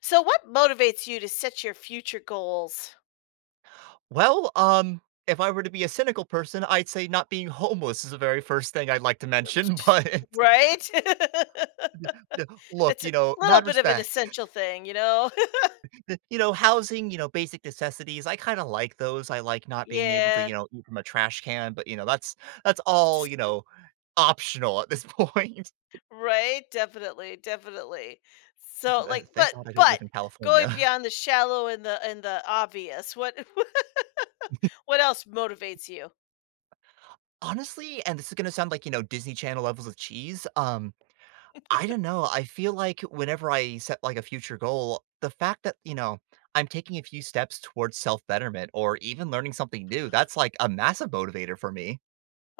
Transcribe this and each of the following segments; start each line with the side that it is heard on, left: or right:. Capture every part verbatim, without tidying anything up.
left: So, what motivates you to set your future goals?
right: Well, um, if I were to be a cynical person, I'd say not being homeless is the very first thing I'd like to mention, but
left: Right?
right: d- look,
left: It's a
right: you know,
left: little
right: mad
left: bit of an
right: respect.
left: essential thing, you know?
right: You know, housing, you know, basic necessities, I kinda like those. I like not being able to,
left: Yeah.
right: you know, eat from a trash can, but, you know, that's that's all, you know, optional at this point.
left: Right? Definitely, definitely. So,
right: Uh,
left: like,
right: thank
left: but
right: God I don't
left: but
right: live in
left: going
right: California.
left: beyond the shallow and the and the obvious, what what else motivates you?
right: Honestly, and this is gonna sound like, you know, Disney Channel levels of cheese, um I don't know, I feel like whenever I set, like, a future goal, the fact that, you know, I'm taking a few steps towards self-betterment or even learning something new, that's, like, a massive motivator for me.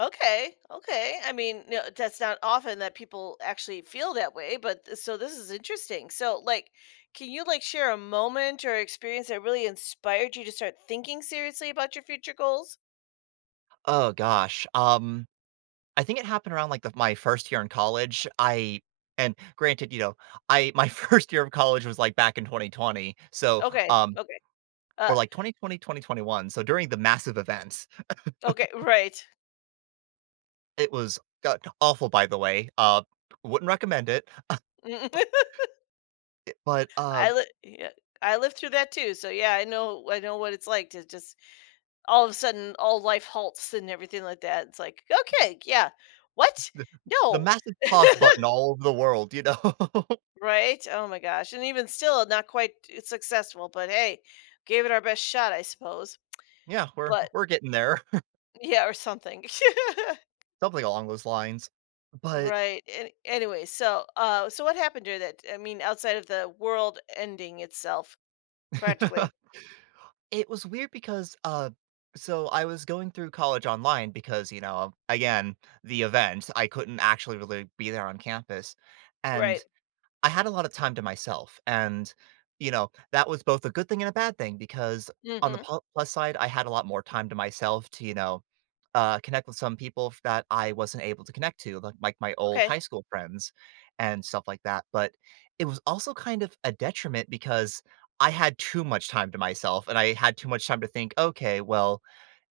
left: Okay, okay. I mean, no, that's not often that people actually feel that way, but th- so this is interesting. So, like, can you like share a moment or experience that really inspired you to start thinking seriously about your future goals?
right: Oh gosh, um, I think it happened around, like, the my first year in college, I and granted, you know, I my first year of college was, like, back in twenty twenty, so,
left: Okay,
right: um
left: okay, uh,
right: or, like, twenty twenty, twenty twenty-one, so during the massive events.
left: okay, right.
right: It was god awful, by the way, uh, wouldn't recommend it, but, uh
left: I li- yeah, I lived through that too, so yeah, I know, I know what it's like to just all of a sudden all life halts and everything like that. It's like, okay, yeah, what?
right: The the
left: No.
right: massive pause button all over the world, you know?
left: Right? Oh my gosh. And even still, not quite successful, but hey, gave it our best shot, I suppose.
right: Yeah, we're
left: But
right: we're getting there.
left: yeah, or something.
right: Something along those lines. But
left: Right. And anyway, so uh so what happened during that? I mean, outside of the world ending itself, practically.
right: it was weird because, uh so I was going through college online because, you know, again, the event, I couldn't actually really be there on campus,
left: Right.
right: and I had a lot of time to myself, and, you know, that was both a good thing and a bad thing because on the
left: hmm
right: plu plus side, I had a lot more time to myself to, you know, uh, connect with some people f that I wasn't able to connect to, like like my old
left: Okay.
right: high school friends and stuff like that, but it was also kind of a detriment because I had too much time to myself, and I had too much time to think, "Okay, well,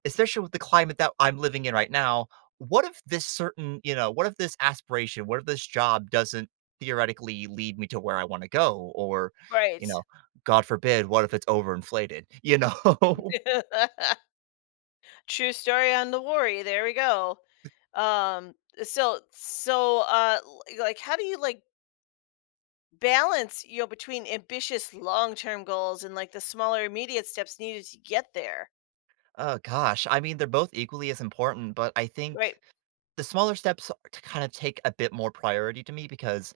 right: especially with the climate that I'm living in right now, what if this certain you know, what if this aspiration, what if this job doesn't theoretically lead me to where I wanna go? Or,
left: Right.
right: you know, God forbid, what if it's overinflated? You know?"
left: True story on the worry. There we go. Um so so uh l- like how do you like balance, you know, between ambitious long-term goals and like the smaller immediate steps needed to get there,
right: Oh gosh, I mean, they're both equally as important, but I
left: right?
right: think the smaller steps to kind of take a bit more priority to me because,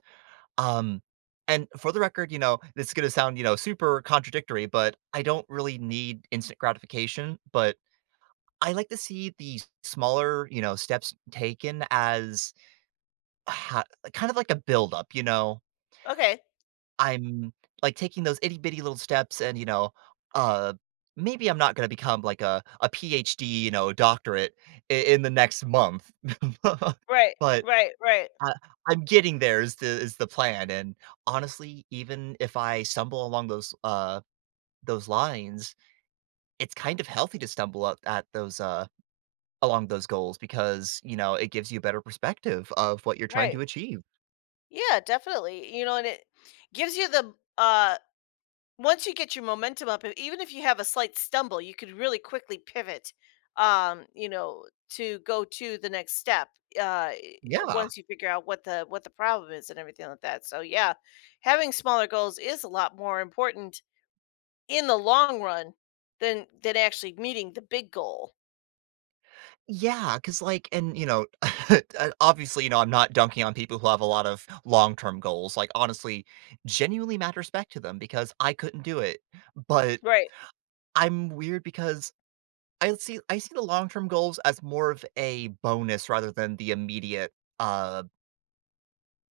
right: um and for the record, you know, this is gonna sound, you know, super contradictory, but I don't really need instant gratification, but I like to see the smaller, you know, steps taken as ho kind of like a buildup, you know?
left: Okay.
right: I'm, like, taking those itty bitty little steps and, you know, uh, maybe I'm not gonna become like a a PhD, you know, doctorate I in the next month,
left: Right,
right: but
left: right. Right,
right: I I'm getting there is the is the plan, and honestly, even if I stumble along those, uh, those lines, it's kind of healthy to stumble up at those, uh along those goals because, you know, it gives you a better perspective of what you're trying
left: right.
right: to achieve.
left: Yeah, definitely, you know. And it gives you the uh once you get your momentum up, e- even if you have a slight stumble, you could really quickly pivot, um you know, to go to the next step, uh e,
right: Yeah.
left: once you figure out what the what the problem is and everything like that. So yeah, having smaller goals is a lot more important in the long run than than actually meeting the big goal.
right: Yeah, because like and, you know, uh, obviously, you know, I'm not dunking on people who have a lot of long-term goals, like, honestly, genuinely mad respect to them because I couldn't do it, but
left: Right.
right: I'm weird because I see I see the long-term goals as more of a bonus rather than the immediate, uh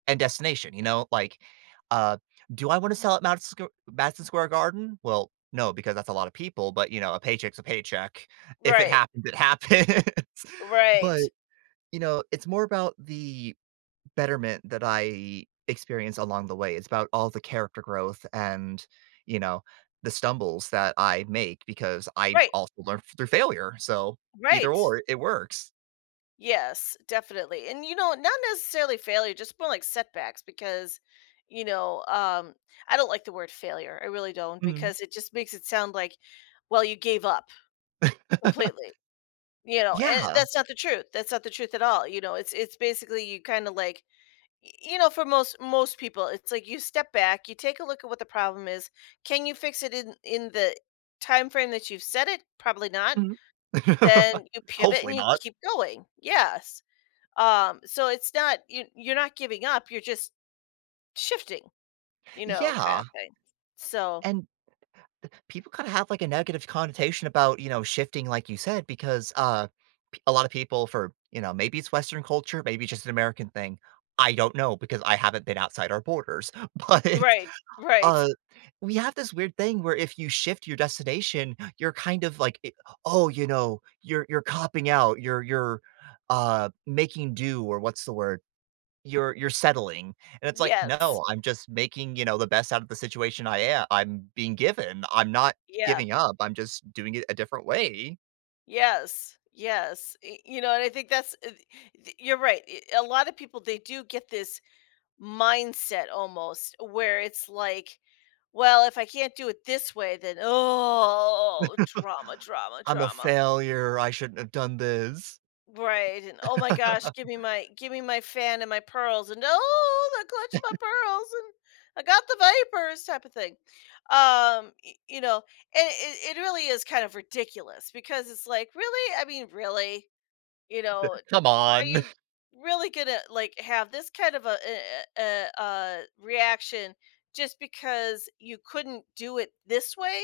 right: and destination, you know? Like, uh, do I wanna sell at Madison Square Madison Square Garden? Well, no, because that's a lot of people, but, you know, a paycheck's a paycheck. If it
left: Right.
right: happens, it happens.
left: Right.
right: But, you know, it's more about the betterment that I experience along the way. It's about all the character growth and, you know, the stumbles that I make because I
left: Right.
right: also learn through failure, so either
left: Right.
right: or, it works.
left: Yes, definitely. And you know, not necessarily failure, just more like setbacks because you know, um I don't like the word failure. I really don't,
right: Mhm.
left: because it just makes it sound like, well, you gave up completely. You know,
right: Yeah.
left: and that's not the truth. That's not the truth at all. You know, it's it's basically you kind of like y- you know, for most most people it's like you step back, you take a look at what the problem is. Can you fix it in in the time frame that you've set? It probably not.
right: Mhm.
left: Then you pivot
right: Hopefully
left: and you
right: not.
left: keep going, yes. um so it's not you, you're not giving up, you're just shifting, you know, kind
right: Yeah.
left: of thing. So
right: And people kinda have, like, a negative connotation about, you know, shifting, like you said, because, uh, p a lot of people for you know, maybe it's Western culture, maybe it's just an American thing. I don't know because I haven't been outside our borders, but,
left: right,
right: uh,
left: right,
right: we have this weird thing where if you shift your destination, you're kind of like, I "Oh, you know, you're you're copping out, you're you're, uh, making do," or what's the word? You're you're settling, and it's like,
left: yes,
right: "No, I'm just making, you know, the best out of the situation I am. i a I'm being given. I'm not
left: yeah,
right: giving up, I'm just doing it a different way.
left: yes, yes. Y- you know, and I think that's uh, th- you're right. I- a lot of people, they do get this mindset almost where it's like, well, if I can't do it this way, then oh, drama, drama,
right: I'm a
left: drama.
right: failure, I shouldn't have done this.
left: Right. And oh my gosh, give me my give me my fan and my pearls, and oh, I clutched my pearls, and I got the vipers type of thing. Um, y- you know, and it, it really is kind of ridiculous because it's like, really? I mean, really? You know,
right: Come
left: are
right: on."
left: you really gonna like have this kind of a, a, a, a reaction just because you couldn't do it this way?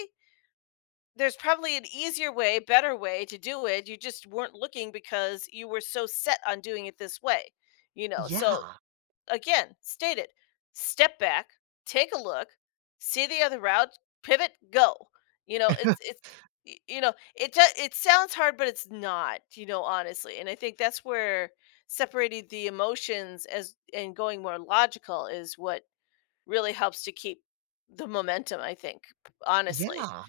left: There's probably an easier way, better way to do it. You just weren't looking because you were so set on doing it this way, you know. So
right: Yeah.
left: again, stated, step back, take a look, see the other route, pivot, go. You know, it's it's y- you know, it do- it sounds hard, but it's not. You know, honestly, and I think that's where separating the emotions as and going more logical is what really helps to keep the momentum. I think, honestly,
right: Yeah.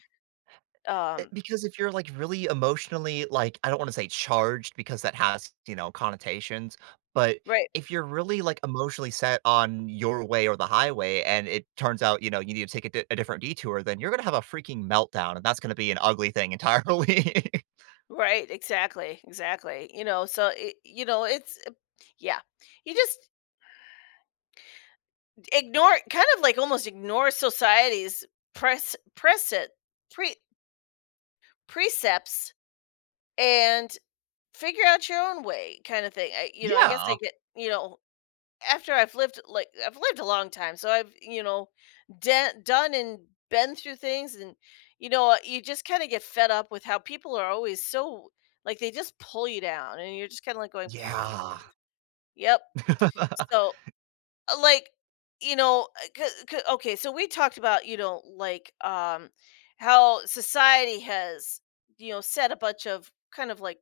right: Eh,
left: um,
right: because if you're, like, really emotionally, like, I don't wanna say charged because that has, you know, connotations, but
left: right,
right: if you're really, like, emotionally set on your way or the highway and it turns out, you know, you need to take a di a different detour, then you're gonna have a freaking meltdown, and that's gonna be an ugly thing entirely.
left: right, exactly, exactly. You know, so it, you know, it's uh, yeah, you just ignore, kind of like almost ignore society's press precedent, pre precepts, and figure out your own way, kind of thing. I, you know, I guess I
right: Yeah.
left: get, you know, after I've lived, like I've lived a long time, so I've, you know, de- done and been through things, and you know, uh, you just kind of get fed up with how people are always so, like they just pull you down, and you're just kind of like going, "Pfft,
right: Yeah.
left: yep." So Uh, like, you know, uh, c- c- okay, so we talked about, you know, like um how society has, you know, set a bunch of kind of like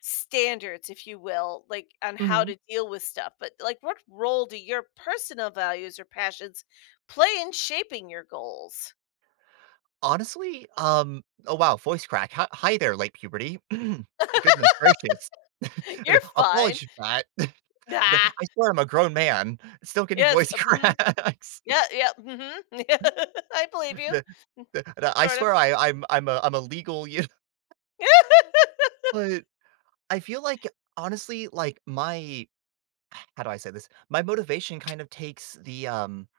left: standards, if you will, like on how
right: Mhm.
left: to deal with stuff. But like what role do your personal values or passions play in shaping your goals?
right: Honestly, um oh, wow, voice crack. Hi hi there, late puberty. Goodness gracious. And uh,
left: You're fine.
right: apologies for that. The
left: Nah.
right: I swear I'm a grown man, still getting
left: Yes.
right: voice
left: uh, mm-hmm.
right: cracks.
left: Yeah. Yeah. Mm-hmm. I believe you.
right: The the the I
left: Sort of.
right: swear I I'm I'm a I'm a legal you but I feel like, honestly, like, my how do I say this? My motivation kind of takes the, um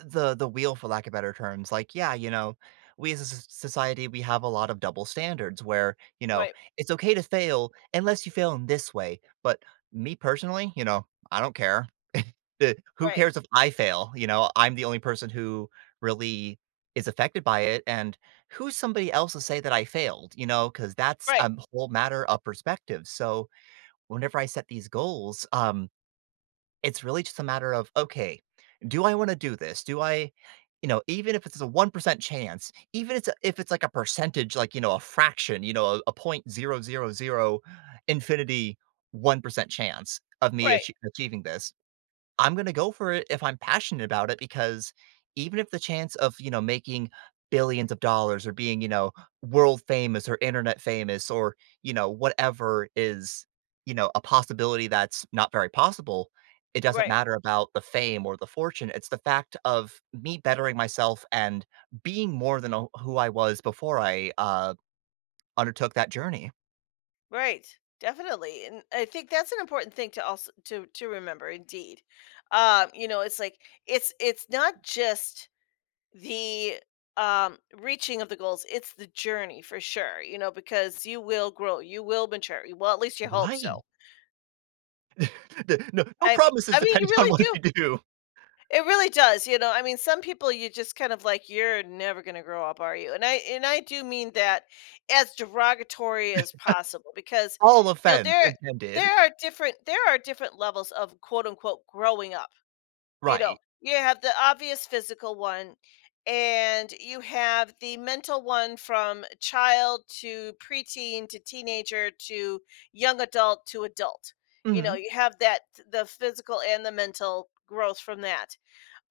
right: the the wheel for lack of better terms, like, yeah, you know, we as a s- society we have a lot of double standards where, you know,
left: Right.
right: it's okay to fail unless you fail in this way. But me personally, you know, I don't care. The- who
left: Right.
right: cares if I fail, you know? I'm the only person who really is affected by it, and who's somebody else to say that I failed, you know, because that's
left: Right.
right: a whole matter of perspective. So whenever I set these goals, um it's really just a matter of, "Okay, do I wanna do this? Do I" you know, even if it's a one percent chance, even it's a if it's like a percentage, like, you know, a fraction, you know, a a point 0.000 zero zero infinity one percent chance of me
left: Right.
right: achie achieving this, I'm gonna go for it if I'm passionate about it because even if the chance of, you know, making billions of dollars or being, you know, world famous or internet famous or, you know, whatever is, you know, a possibility that's not very possible, it doesn't
left: Right.
right: matter about the fame or the fortune. It's the fact of me bettering myself and being more than a who I was before I, uh, undertook that journey.
left: Right. Definitely. And I think that's an important thing to also to to remember indeed. Um, you know, it's like it's it's not just the um reaching of the goals, it's the journey for sure, you know, because you will grow, you will mature. Well, at least you hope
right: Right.
left: so.
right: The no no
left: I mean,
right: promises
left: I mean you
right: depending on
left: really
right: what
left: do.
right: you do.
left: It really does, you know. I mean, some people you just kind of like, "You're never gonna grow up, are you?" And I and I do mean that as derogatory as possible, because,
right: All
left: you know,
right: offense
left: there
right: intended.
left: there are different there are different levels of quote unquote growing up, you know?
right: Right.
left: You have the obvious physical one, and you have the mental one, from child to preteen to teenager to young adult to adult. You know,
right: Mhm.
left: you have that the physical and the mental growth from that.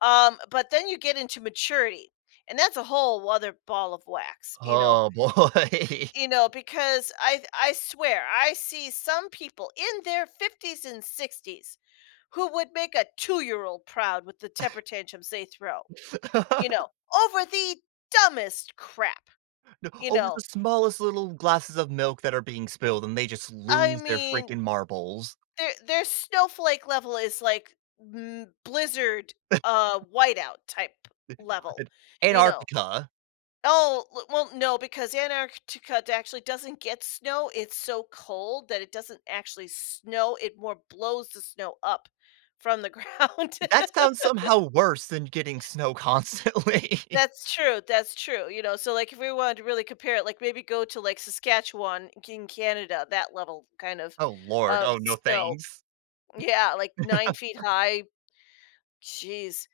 left: Um, but then you get into maturity, and that's a whole other ball of wax, you know.
right: Oh, boy.
left: You know, because I I swear I see some people in their fifties and sixties who would make a two-year-old proud with the temper tantrums they throw, you know, over the dumbest crap,
right: No,
left: you
right: over
left: know.
right: the smallest little glasses of milk that are being spilled, and they just
left: I
right: lose their
left: mean,
right: freaking marbles.
left: their their snowflake level is like mm, blizzard uh whiteout type level. You know,
right: Antarctica.
left: oh, l- well, no, because Antarctica d- actually doesn't get snow. It's so cold that it doesn't actually snow. It more blows the snow up from the ground.
right: That sounds somehow worse than getting snow constantly.
left: That's true. That's true. You know, so like if we wanted to really compare it, like maybe go to like Saskatchewan in Canada, that level kind of
right: Oh lord,
left: of
right: oh, no
left: snow.
right: thanks.
left: Yeah, like nine feet high. Jeez.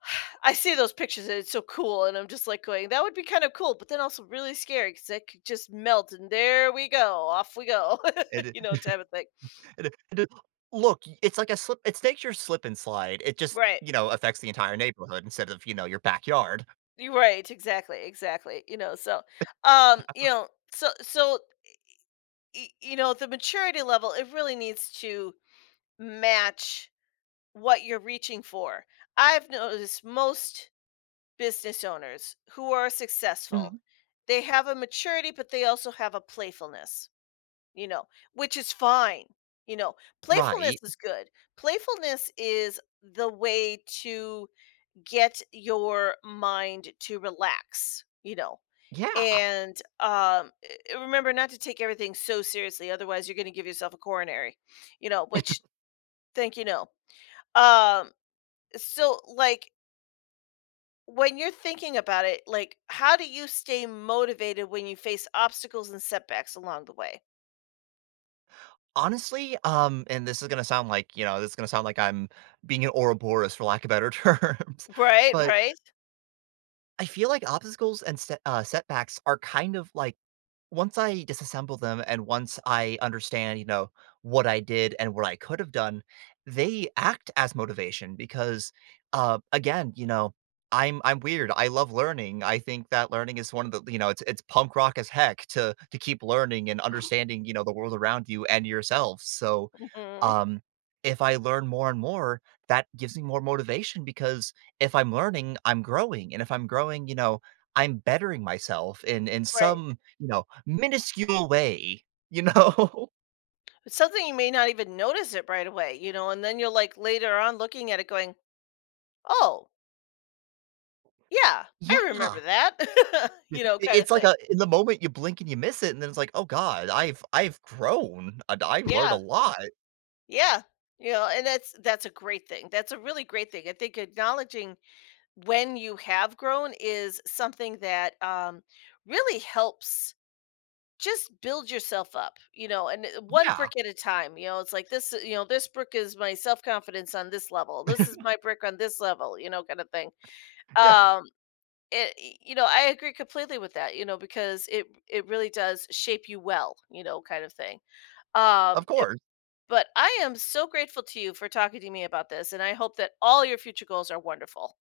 left: I see those pictures and it's so cool, and I'm just like going, that would be kind of cool, but then also really scary because it could just melt, and there we go, off we go,
right: It
left: you know, type of thing.
right: it it look, y- it's like a slip it's nature's slip and slide, it just,
left: Right,
right: you know, affects the entire neighborhood instead of, you know, your backyard.
left: you're right, exactly, exactly. You know, so, um, you know, so so y- you know, the maturity level, it really needs to match what you're reaching for. I've noticed most business owners who are successful,
right: Mhm.
left: they have a maturity, but they also have a playfulness, you know, which is fine. You know, playfulness
right: Right.
left: is good. Playfulness is the way to get your mind to relax, you know.
right: Yeah.
left: And um eh, eh, remember not to take everything so seriously, otherwise you're going to give yourself a coronary. You know, which think you know. Um so like when you're thinking about it, like how do you stay motivated when you face obstacles and setbacks along the way?
right: Honestly, um, and this is gonna sound like, you know, this is gonna sound like I'm being an Ouroboros for lack of better terms,
left: Right,
right: but
left: right.
right: I feel like obstacles and set uh, setbacks are kind of like once I disassemble them and once I understand, you know, what I did and what I could have done, they act as motivation because uh again, you know, I'm I'm weird. I love learning. I think that learning is one of the, you know, it's it's punk rock as heck to to keep learning and understanding, you know, the world around you and yourself. So,
left: Mhm.
right: um if I learn more and more, that gives me more motivation because if I'm learning, I'm growing, and if I'm growing, you know, I'm bettering myself in in
left: Right.
right: some, you know, minuscule way, you know?
left: It's something you may not even notice it right away, you know, and then you're like later on looking at it going, "Oh, yeah, I
right: Yeah.
left: remember that."
right: It
left: you know, kind of
right: it's like
left: thing.
right: a in the moment you blink and you miss it, and then it's like, "Oh god, I've I've grown, and I've learned a
left: Yeah.
right: lot."
left: Yeah. You know, and that's that's a great thing. That's a really great thing. I think acknowledging when you have grown is something that um really helps just build yourself up, you know, and it- one
right: Yeah.
left: brick at a time. You know, it's like this, you know, this brick is my self confidence on this level. This is my brick on this level, you know, kind of thing.
right: Yeah,
left: Um it you know, I agree completely with that, you know, because it it really does shape you well, you know, kind of thing. um
right: of
left: it-
right: course.
left: but I am so grateful to you for talking to me about this, and I hope that all your future goals are wonderful.